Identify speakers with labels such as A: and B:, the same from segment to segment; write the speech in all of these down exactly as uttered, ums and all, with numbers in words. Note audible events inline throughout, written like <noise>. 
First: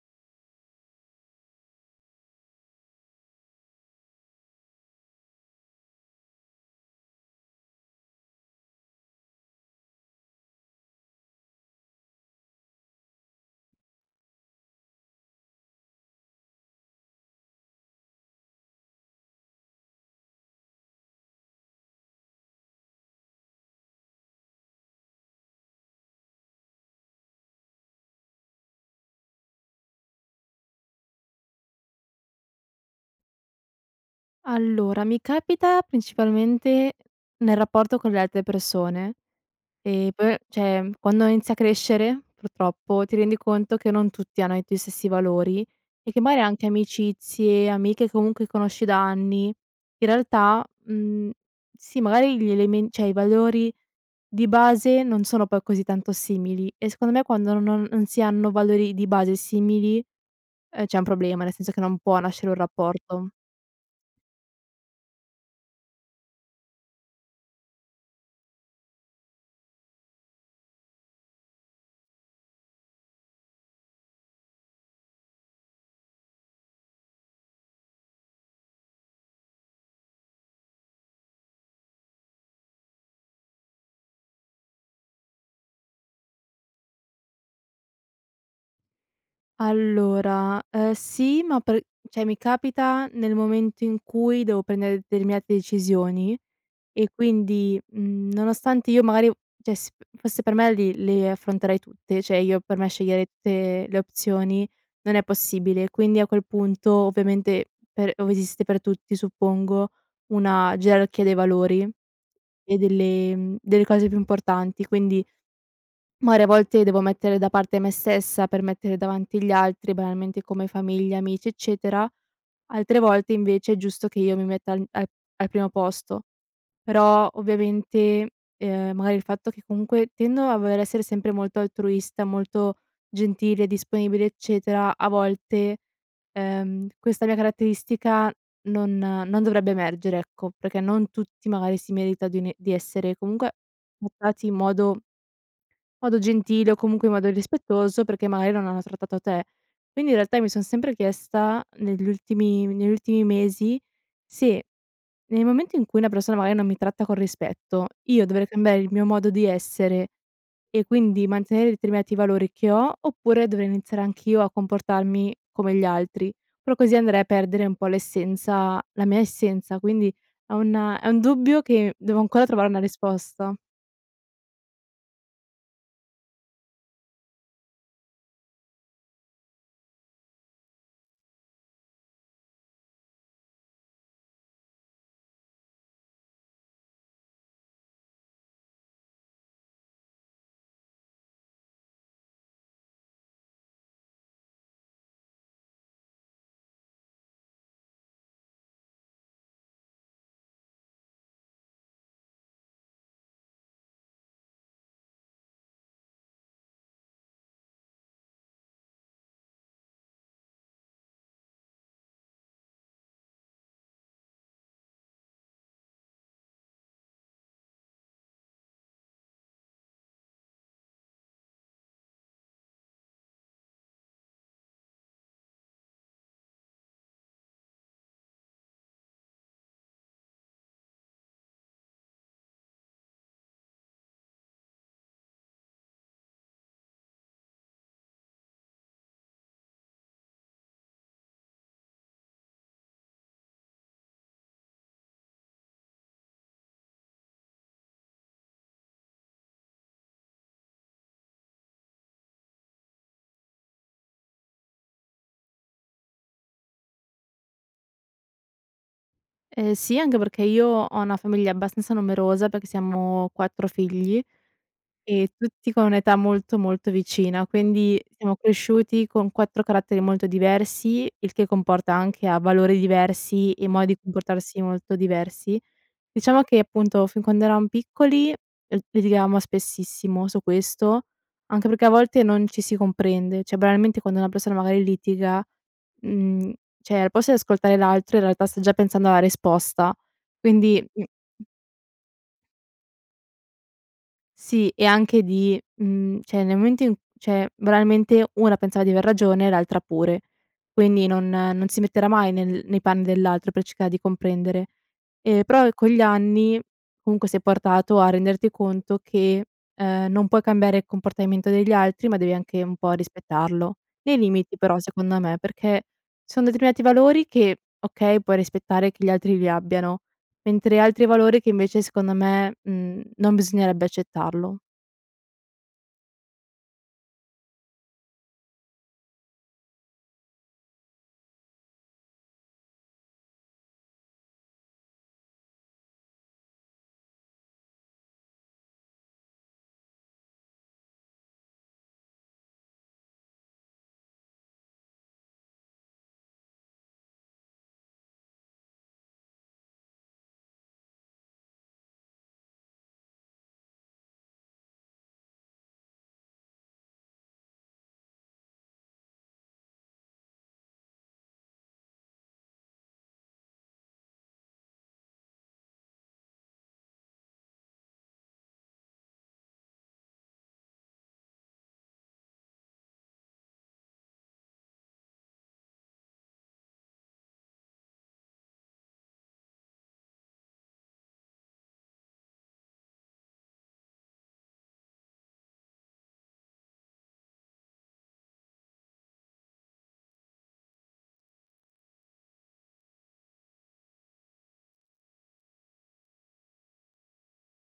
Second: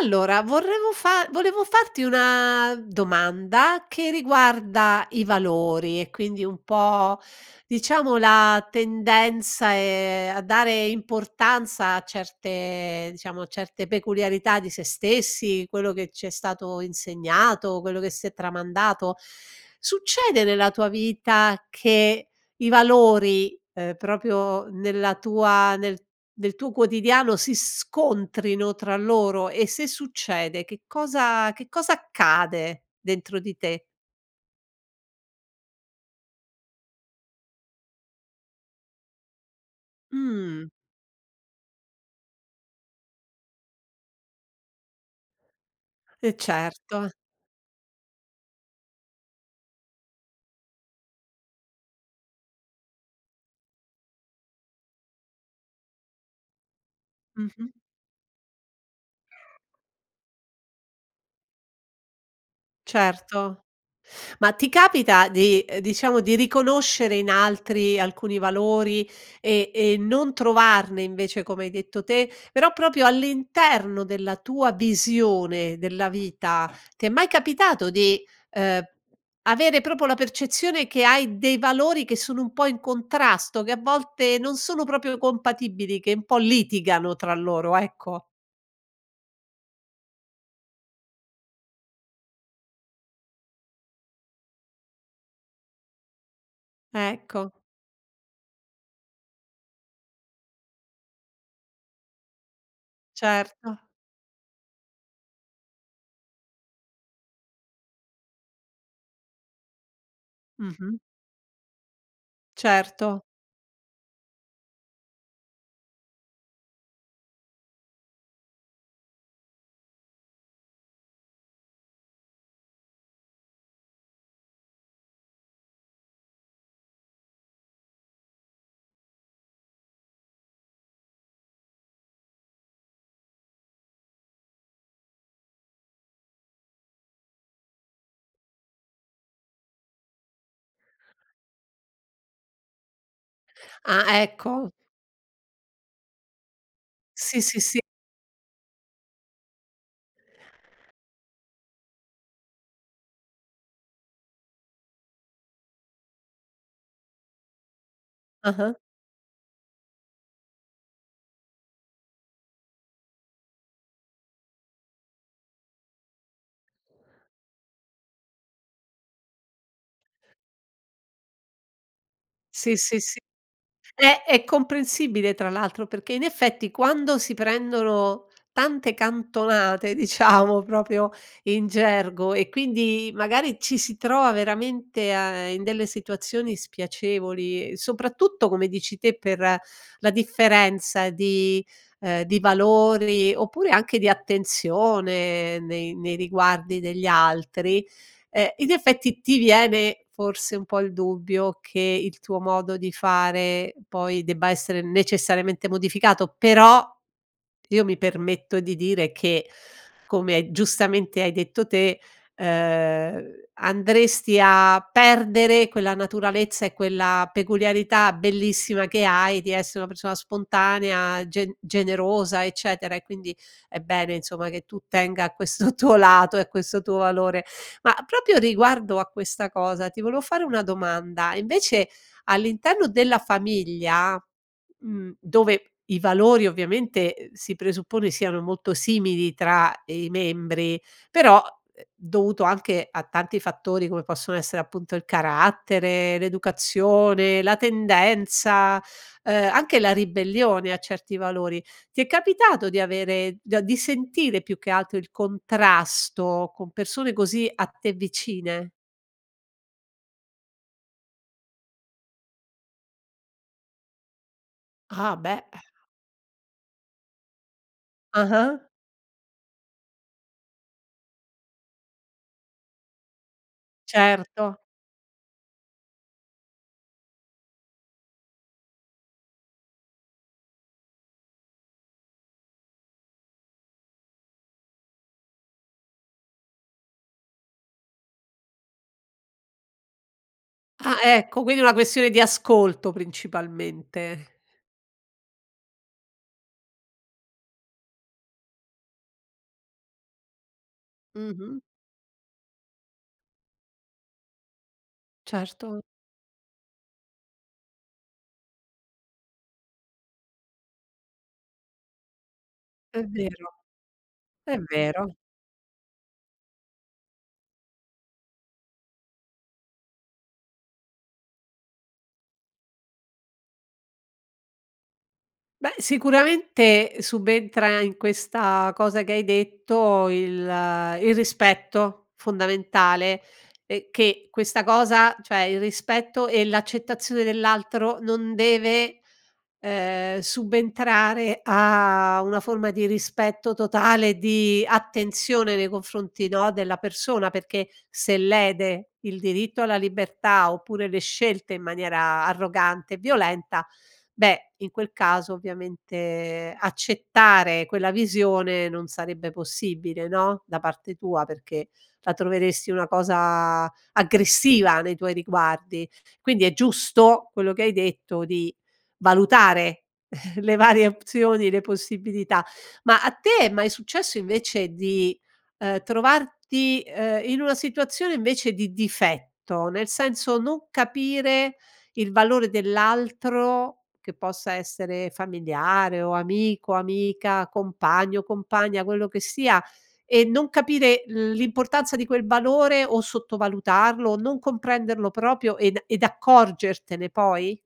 A: Allora volevo fa volevo farti una domanda che riguarda i valori, e quindi un po', diciamo, la tendenza, ehm, a dare importanza a certe, diciamo, certe peculiarità di se stessi, quello che ci è stato insegnato, quello che si è tramandato. Succede nella tua vita che i valori, ehm, proprio nella tua nel nel tuo quotidiano si scontrino tra loro? E, se succede, che cosa che cosa accade dentro di te?
B: Allora, mi capita principalmente nel rapporto con le altre persone. E poi,
A: Mh.
B: ceh quando inizi a crescere, purtroppo, ti rendi conto che non tutti hanno i tuoi stessi valori e che
A: Eh,
B: maari anche
A: certo.
B: amicizie, amiche comunque conosci da anni in realtà, mhmm, sì magari gli elemen ceh i valori di base non sono poi così tanto simili, e secondo me quando
A: Mh-mh.
B: non non si hanno valori di base simili, ehm, c'è un problema, nel senso che non può nascere un rapporto.
A: Certo. Ma ti capita di uhm, diciamo di riconoscere in altri alcuni valori e e non trovarne, invece, come hai detto te, però proprio all'interno della tua visione della vita. Ti è mai capitato di, uhm, avere proprio la percezione che hai dei valori che sono un po' in contrasto, che a volte non sono proprio compatibili, che un po' litigano tra loro, ecco.
B: Allora, ehm, sì ma per ceh mi capita nel momento in cui devo prendere determinate decisioni e
A: Ecco.
B: quindi, mhmm, nonostante io magari ceh s fosse per me li le affronterei tutte, cioè io per me sceglierei
A: Certo.
B: tutte le opzioni. Non è possibile, quindi a quel punto, ovviamente, per ove esiste per tutti, suppongo una
A: Mh-mh.
B: gerarchia dei valori e
A: Certo.
B: delle, mhmm, delle cose più importanti, quindi maari a volte devo mettere da parte me stessa, per mettere davanti gli altri, banalmente, come famiglia, amici, eccetera. Altre volte, invece, è giusto che io mi metta an a al primo posto. Però, ovviamente, ehm, magari il fatto che comunque tendo a voler essere sempre molto altruista, molto gentile, disponibile, eccetera, a volte, ehm, questa mia caratteristica non non dovrebbe emergere, ecco, perché non tutti magari si meritan di n di essere comunque
A: Ah,
B: <unintelligible> in
A: ecco.
B: modo modo gentile o comunque in modo
A: Sì, sì, sì.
B: rispettoso, perché maari non hanno trattato te. Quindi, in realtà, io mi son sempre chiesta negli ultimi negli ultimi mesi se, nel momento in cui una persona magari non mi tratta con rispetto io dovrei
A: Ah-ah.
B: cambiare il mio modo di essere e quindi mantenere determinati valori che ho? Oppure dovrei iniziare anch'io a comportarmi come gli altri? Però così andrei a perdere un po' l'essenza la mia essenza, quindi è un è un dubbio che devo ancora trovare
A: Sì,
B: una
A: sì, sì,
B: risposta.
A: è è comprensibile tra l'altro perché, in effetti quando si prendono tante cantonate, diciamo, proprio in gergo, e quindi magari ci si trova veramente a in delle situazioni spiacevoli, uhm, soprattutto come dici te, per la differenza di, ehm, di valori, oppure anche di attenzione nei nei riguardi degli altri, ehm, in effetti ti viene forse un po' il dubbio che il tuo modo di fare poi debba essere necessariamente modificato. Però, io mi permetto di dire che, come giustamente hai detto te, ehm, andresti a perdere quella naturalezza e quella peculiarità bellissima che hai di essere una persona spontanea, gen generosa, eccetera, e quindi è bene, insomma, che tu tenga a questo tuo lato e a questo tuo valore. Ma, proprio riguardo a questa cosa, ti volevo fare una domanda, e invece, all'interno della famiglia, mhmm, dove i valori ovviamente, uhm, si presuppone, siano molto simili tra, ehm, i membri però, uhm, dovuto anche a tanti fattori come possono essere appunto il carattere, l'educazione, la tendenza, ehm, anche la ribellione a certi valori, ti è capitato di avere, do di avere di sentire più che altro, il contrasto con persone così a te vicine?
B: Ehm, sì anghe perché io ho una famiglia abbastanza numerosa, perché siamo quattro figli
A: Ah
B: e
A: beh, eh.
B: tutti con un'età molto, molto vicina, quindi siamo
A: Ah-ah.
B: cresciuti con quattro caratteri molto diversi, il che comporta anche a valori diversi e modi di
A: Certo.
B: comportarsi molto diversi. Diciamo che, appunto, fin quando eravamo piccoli l litigavamo spessissimo su questo, anche perché a volte non ci si comprende; cioè banalmente quando una persona magari litiga, mhmm, cioè al posto di ascoltare l'altro in realtà sta già pensando alla risposta quindi
A: Ah
B: mh,
A: ecco,
B: mh
A: quindi è una questione di ascolto principalmente.
B: Sì e anche di mhmm, cioè nel momento in cioè, banalmente, una pensava di aver ragione e l'altra pure, quindi non
A: Mh-mh.
B: non si metterà mai nel nei panni dell'altro per cercare di comprendere. Ehm, però,
A: Certo.
B: con gli anni comunque sei portato a renderti conto che, ehm, non puoi cambiare il comportamento degli altri, ma devi anche un po'
A: È vero.
B: rispettarlo, nei limiti
A: È
B: però
A: vero.
B: secondo me, perché ci son determinati valori che, okay, puoi rispettare che gli altri li abbiano, mentre altri valori che invece secondo me, mhmm, non bisognerebbe accettarlo.
A: Beh, sicuramente subentra, in questa cosa che hai detto, il il rispetto fondamentale, ehm, che questa cosa cioè il rispetto e l'accettazione dell'altro non deve, ehm, subentrare a una forma di rispetto totale e di attenzione nei confronti, no, della persona, perché se lede il diritto alla libertà, oppure le scelte in maniera arrogante e violenta, beh, in quel caso, ovviamente, accettare quella visione non sarebbe possibile, no, da parte tua perché la troveresti una cosa aggressiva nei tuoi riguardi. Quindi è giusto quello che hai detto, di valutare <chuckles> le varie opzioni, le possibilità. Ma a te è mai successo invece di, uhm, trovarti, ehm, in una situazione invece di difetto, nel senso non capire il valore dell'altro, che possa essere familiare o amico, amica, compagno, compagna, quello che sia e non capire l'importanza di quel valore o sottovalutarlo, non comprenderlo proprio ed ed accorgertene poi?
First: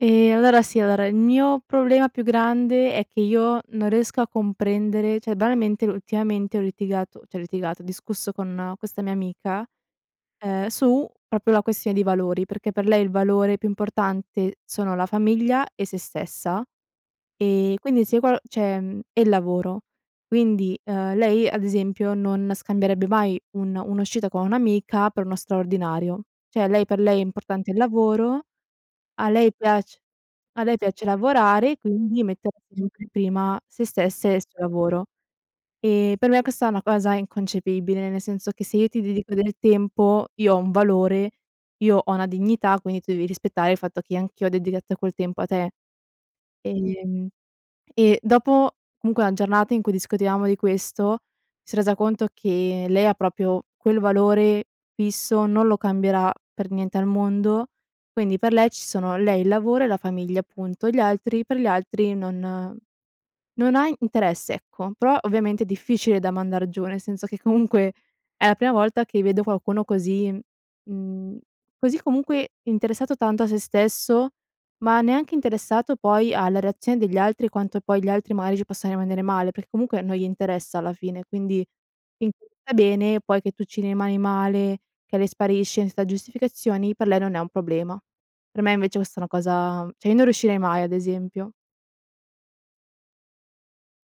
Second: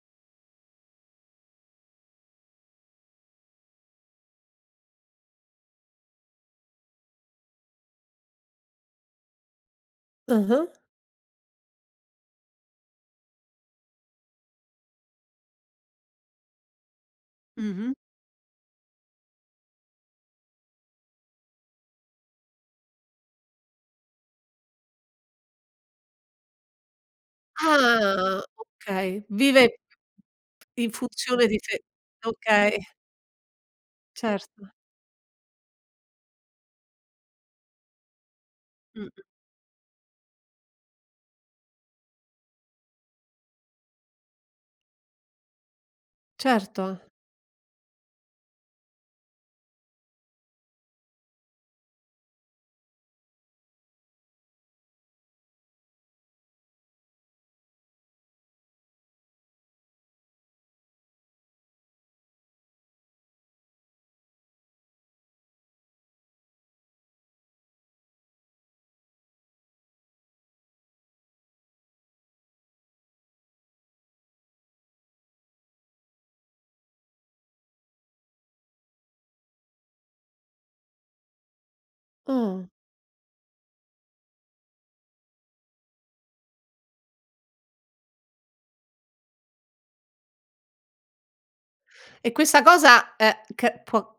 B: Ehm, allora sì allora il mio problema più grande è che io non riesco a comprendere cioè banalmente ultimamente ho litigato ceh ho litigato, ho discusso con questa mia amica, uhm,
A: Ah-ah.
B: su propio la questione di valori, perché per lei il valore più importante sono la famiglia e sé stessa. Ehm,
A: Mh-mh.
B: quindi se qual ceh mhmm, e il lavoro. Quindi, uhm, lei ad esempio non scambierebbe mai un un'uscita con un'amica per uno straordinario. Cioè lei per lei è importante il
A: Ah,
B: lavoro,
A: okay,
B: a lei
A: vive
B: piac a lei
A: in
B: piace
A: funzione di
B: lavorare,
A: fe
B: quindi mette
A: okay.
B: <unintelligible> prima sé stessa e suo
A: Certo.
B: lavoro. Ehm, per me questa è una cosa inconcepibile, nel senso che se io ti
A: Mh-mh.
B: dedico del tempo, io ho un valore, io ho una dignità, quindi tu devi rispettare il fatto che anch'io ho dedigatto quel tempo a te.
A: Certo.
B: Ehm, e dopo comunque a giornata in cui discutevamo di questo, si è resa conto che lei ha propio quel valore fisso, non lo cambierà per niente al mondo, quindi per lei ci sono lei, il lavoro e la famiglia punto, gli altri per gli altri non non ha i interesse ecco, prò ovviamente è difficile da mandar giù, nel senso che comunque è la prima volta che vedo qualcuno così m mhmm, così, comunque, interessato tanto a se stesso, ma neanche interessato poi alla reazione degli altri, quanto poi gli altri magari ci possano rimanere male, per comunque non gli interessa alla fine, quindi <unintelligible>
A: Oh.
B: bene, poi che tu ci rimani male, che lei sparisce ensa giustificazioni, per lei non è un problema. Per me invece questa una cosa cioè io non riuscirei mai ad esempio.
A: E questa cosa, uhm, c può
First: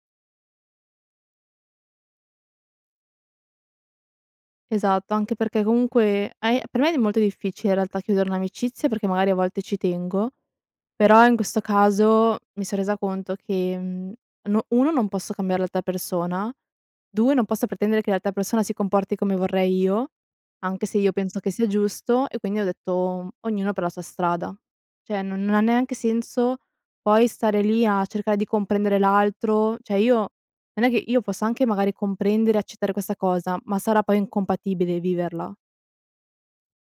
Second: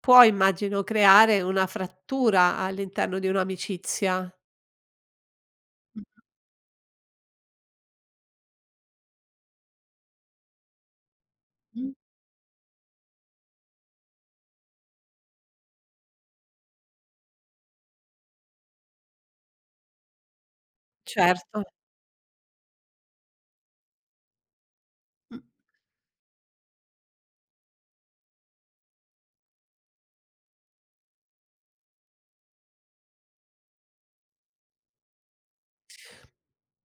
A: può, immagino, creare una frattura all'interno di un'amicizia.
B: Esatto, anche perché
A: Mh.
B: comunque ai per me è d molto difficile in realtà chiudere un'amicizia perché magari a volte ci tengo però in questo
A: Mh.
B: caso mi son resa conto che, mhmm, no uno non posso cambiare l'alta persona, due non posso pretendere che l'altra persona si comporti come vorrei io anche se io penso che
A: Certo.
B: sia giusto e quindi ho detto m ognuno per la sua strada. ceh
A: Mh.
B: non non ha neanche senso poi stare lì a cercae di comprendere l'altro, ceh io non è che io posso anche magari comprendere, accettare questa cosa, ma sarà poi incompatibile viverla.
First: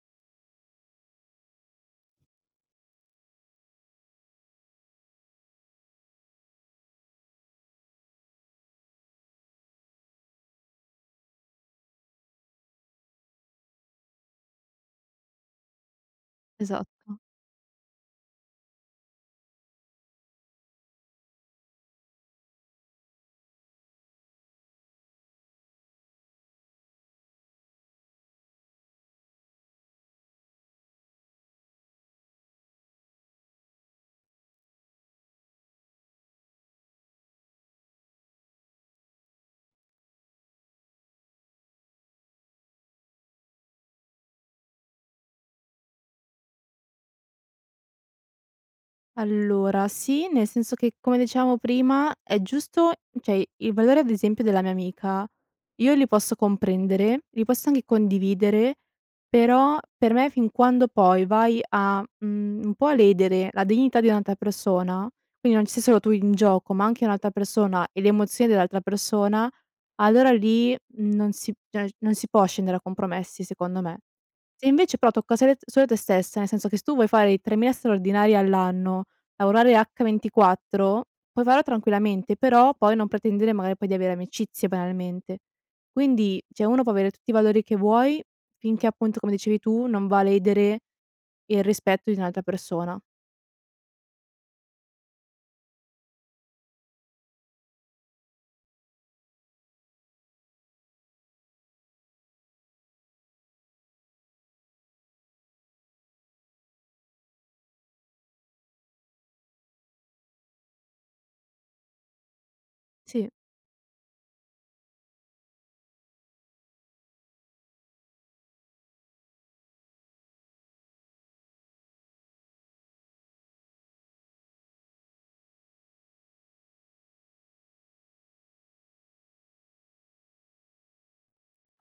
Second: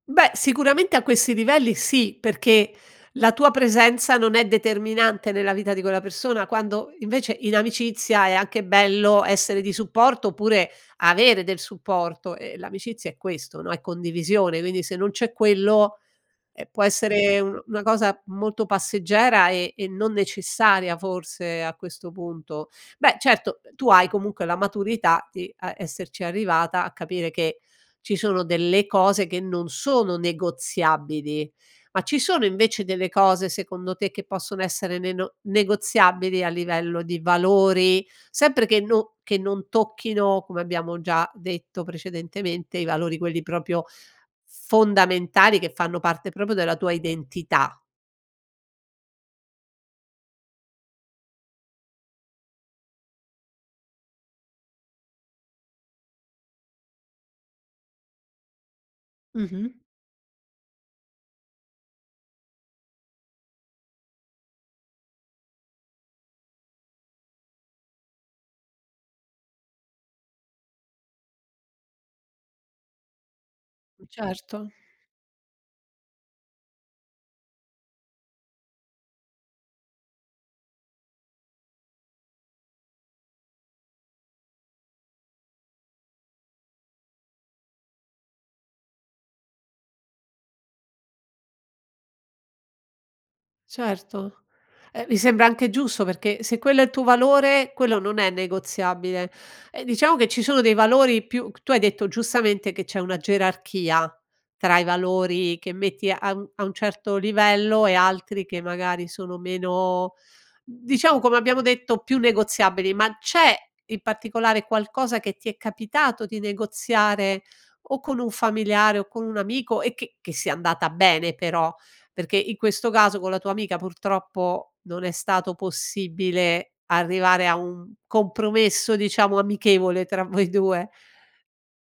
A: Beh, sicuramente a questi livelli sì, perché la tua presenza non è determinante nella vita di quella persona quando invece in amicizia è anche bello essere di supporto oppure avere del supporto e l'amicizia è questo, no, è condivisione, uini se non c'è quello ehm, può
B: Esatto.
A: essere un una cosa molto passeggera e e non necessaria forse a questo punto. Beh, certo, tu hai comunque la maturità di a esserci arrivata a capire che ci sono delle cose che non sono negoziabili ma ci sono invece delle cose, secondo te, che possono essere neno negoziabili a livello di valori, sempre che no che non tocchino come abbiamo già detto precedentemente i valori quelli propio fondamentali, che fanno parte propio della tua identità?
B: Allora, sì, nel senso che, come dicevamo prima, è giusto ceh i i valori ad esempio della mia amica io li posso comprendere, li posso anche condividere,
A: Mh-mh.
B: però per me fin quando poi vai a, mhmm, un po' a ledere la dignità di un'altra persona, quini non ci sei solo tu in gioco ma anche un'altra persona e le emozioni dell'altra persona allora lì non si ceg non si può scendere a compromessi secondo me. Se
A: Certo.
B: invece però tocca sele solo te stessa, nel senso che s tu vuoi fare i tremila straordinari all'anno, lavorare h ventiquattro, puoi faro tranquillamente però poi non pretendere magari poi di avere amicizie banalmente. Quindi, ceh uno può avere tutti i valori che vuoi, finché appunto come dicevi tu non va a ledere il rispetto di un'altra persona.
A: Certo. Eh, mi sembra anche giusto perché se quello è il tuo valore, quello non è negoziabile. E diciamo che ci sono dei valori più c tu hai detto giustamente che c'è una gerarchia tra i valori che metti a mhmm, a un certo livello e altri che magari sono meno, mhmm, diciamo, come abbiamo detto, più negoziabili, ma
B: Sì.
A: c'è in particolare qualcosa che ti è capitato di negoziare o con un familiare o con un amico e che che sia andata bene però? Perché in questo caso con la tua amica purtroppo non è stato possibile arrivare a un compromesso diciamo amichevole tra voi due.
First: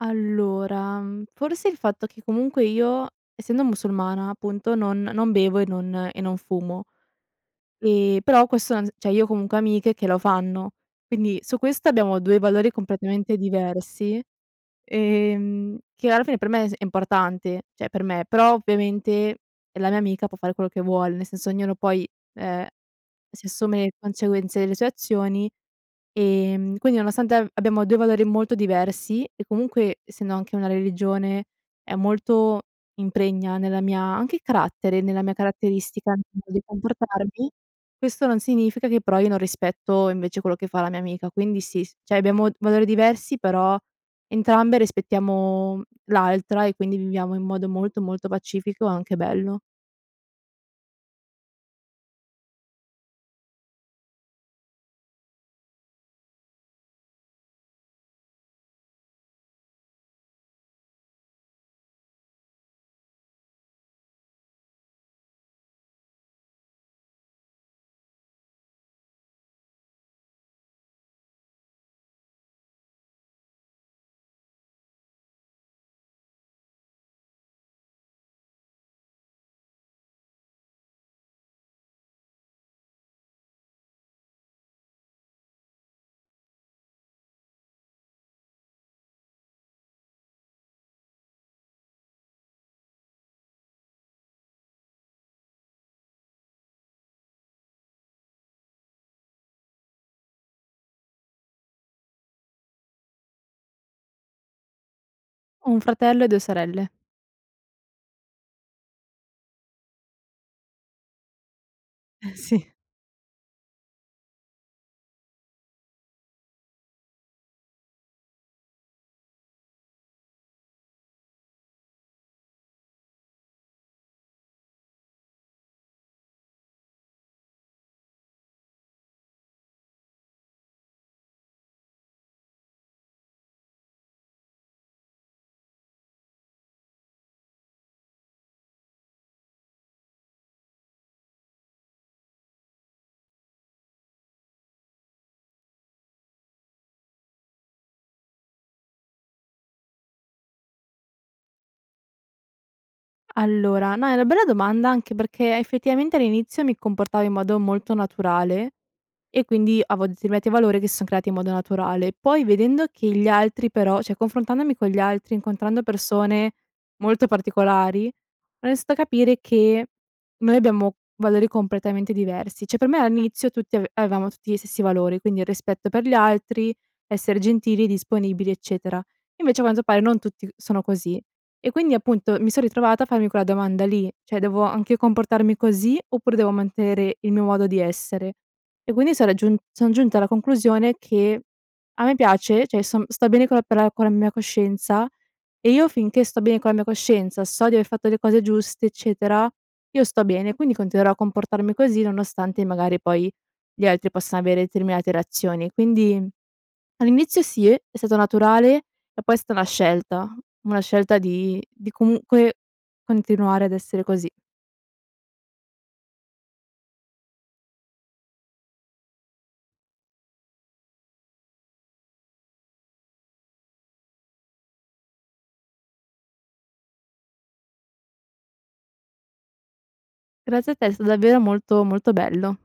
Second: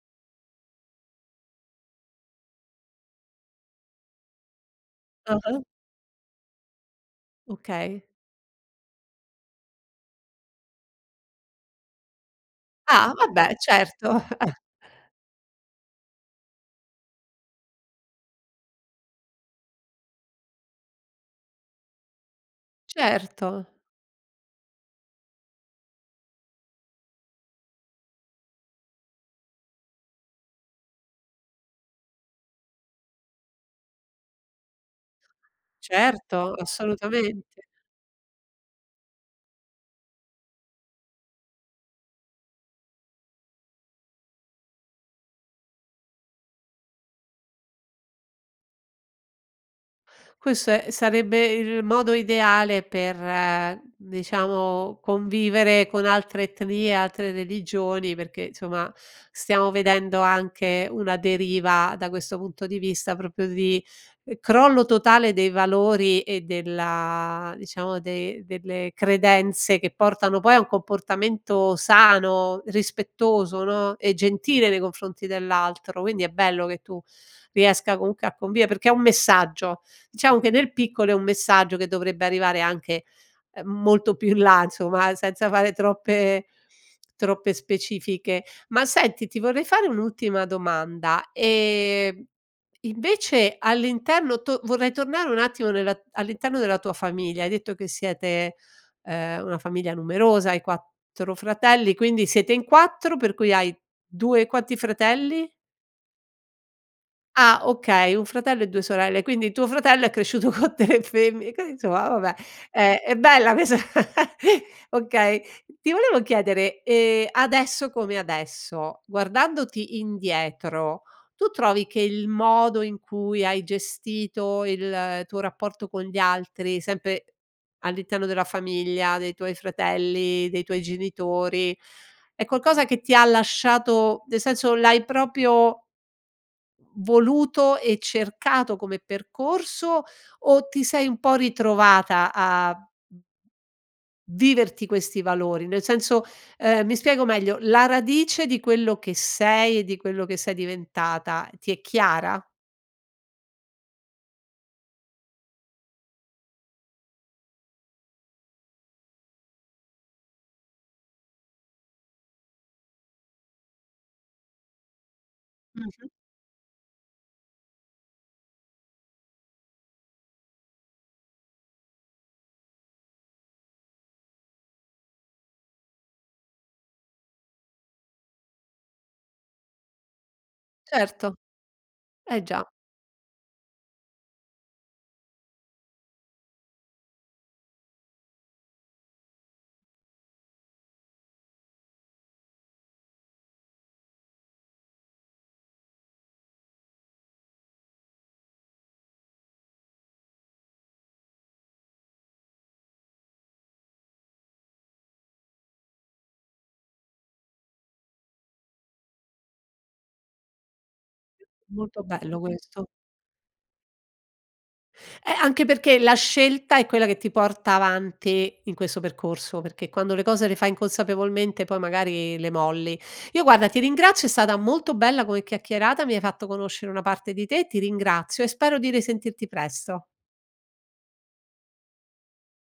B: Allora, mhmm, forse il fatto che comunque io, essendo musulmana appunto, non non bevo
A: Ah-ah.
B: e non e non fumo,
A: Okay.
B: ehm, però questo non s ceh io ho comunque amiche che lo fanno, quindi su questo abbiamo due valori
A: Ah,
B: completamente
A: vabbè certo.
B: diversi,
A: <chuckles>
B: ehm, che alla fine per me s è importante, ceh per me, però ovviamente è la mia amica, può fare quello che vuole, nel senso ognuno poi, ehm, si
A: Certo.
B: assume le conceguenze ele sue azioni, ehm, quindi nonostante a abbiamo due valori molto diversi e comunque, essendo anche una religione, è molto impregna nella mia anche il carattere, nella mia caratteristica mo
A: Certo,
B: di comportarmi,
A: assolutamente!
B: questo non significa che però io non rispetto invece quello che fa la mia amica, quindi sì, s ceh abbiamo valori diversi però entrambe rispettiamo, mhmm, l'altra e quindi viviamo in modo molto, molto pacifico e anche bello.
A: Questo e sarebbe il modo ideale per, diciamo, convivere con altre etnie, altre religioni, perché somma stiamo vedendo anche una deriva da questo punto di vista propio di ehm, crollo totale dei valori e della diciamo dei delle credenze che portano poi a un comportamento sano, rispettoso, no, e gentile nei confronti dell'altro, quindi è bello che tu riesca comunque a convie perché è un messaggio! Diciamo che nel piccolo è un messaggio che dovrebbe arrivare anche, uhm, molto più in là inzoma senza fare troppe troppe specifiche. Ma senti ti vorrei fare un'ultima domanda, ehm, invece all'interno to vorrei tornare un attimo nella all'interno della tua famiglia: hai detto che siete, ehm, una famiglia numerosa, hai quattro fratelli, quindi siete in quattro per cui hai due quanti fratelli?
B: Ho un fratello e due sorelle.
A: Ah, okay, un fratello e due sorelle, quindi tuo fratello è cresciuto co tre femmi qui insomma vabbè
B: Eh sì.
A: è è bella quesa <chuckles> okay. Ti volevo chiedere, ehm, adesso come adesso, guardandoti indietro, tu trovi che il modo in cui hai gestito il tuo rapporto con gli altri, sempe all'interno della famiglia, dei tuoi fratelli, dei tuoi genitori, è qualcosa che ti ha lasciato, nel senso l'hai propio voluto e cercato come percorso o ti sei un po' ritrovata a viverti questi valori? Nel senso ehm, mi spiego meglio,r la radice di quello che sei e di quello che sei diventata ti è chiara?
B: Allora, no, è una bella domanda anche perché effettivamente all'inizio mi comportavo in modo molto naturale e quindi avo determinati valori che son creati in modo naturale. Poi vedendo che gli altri però ceh confrontandomi con gli altri, incontrando
A: Mh-mh.
B: persone molto particolari, ho nisto a capire che noi abbiamo valori completamente diversi. ceh per me a nizio tutti av avevamo tutti gli stessi valori, quindi il rispetto per gli altri, essere gentili, disponibili, eccetera. Invece a quanto pare non tutti sono così
A: Certo.
B: e quindi appunto
A: Eh
B: mi son
A: già.
B: ritrovata a farmi quella domanda lì: cioè devo anche comportarmi così oppure devo mantenere il mio modo di essere? E quini sono giun son giunta alla conclusione che a me piace ceh io son sto bene con la per la con la mia coscienza, e io finché sto bene con la mia coscienza so di aver fatto le cose giuste, eccetera, io sto bene, quindi continuerò a comportarmi così nonostante magari poi gli altri possa avere determinate reazioni. Quindi all'inizio sì, è stato naturale e poi è sta na scelta, una scelta di di
A: Molto bello
B: comunque
A: questo.
B: continuare ad essere così.
A: Eh, anche perché la scelta è quella che ti porta avanti in questo percorso, perché quando le cose le fai inconsapevolmente poi magari le molli. Io, guarda, ti ringrazio è stata molto bella come chiacchierata. Mi hai fatto conoscere una parte di te. Ti ringrazio e spero di risentirti presto.
B: Grazie a te è sta davvero molto, molto bello.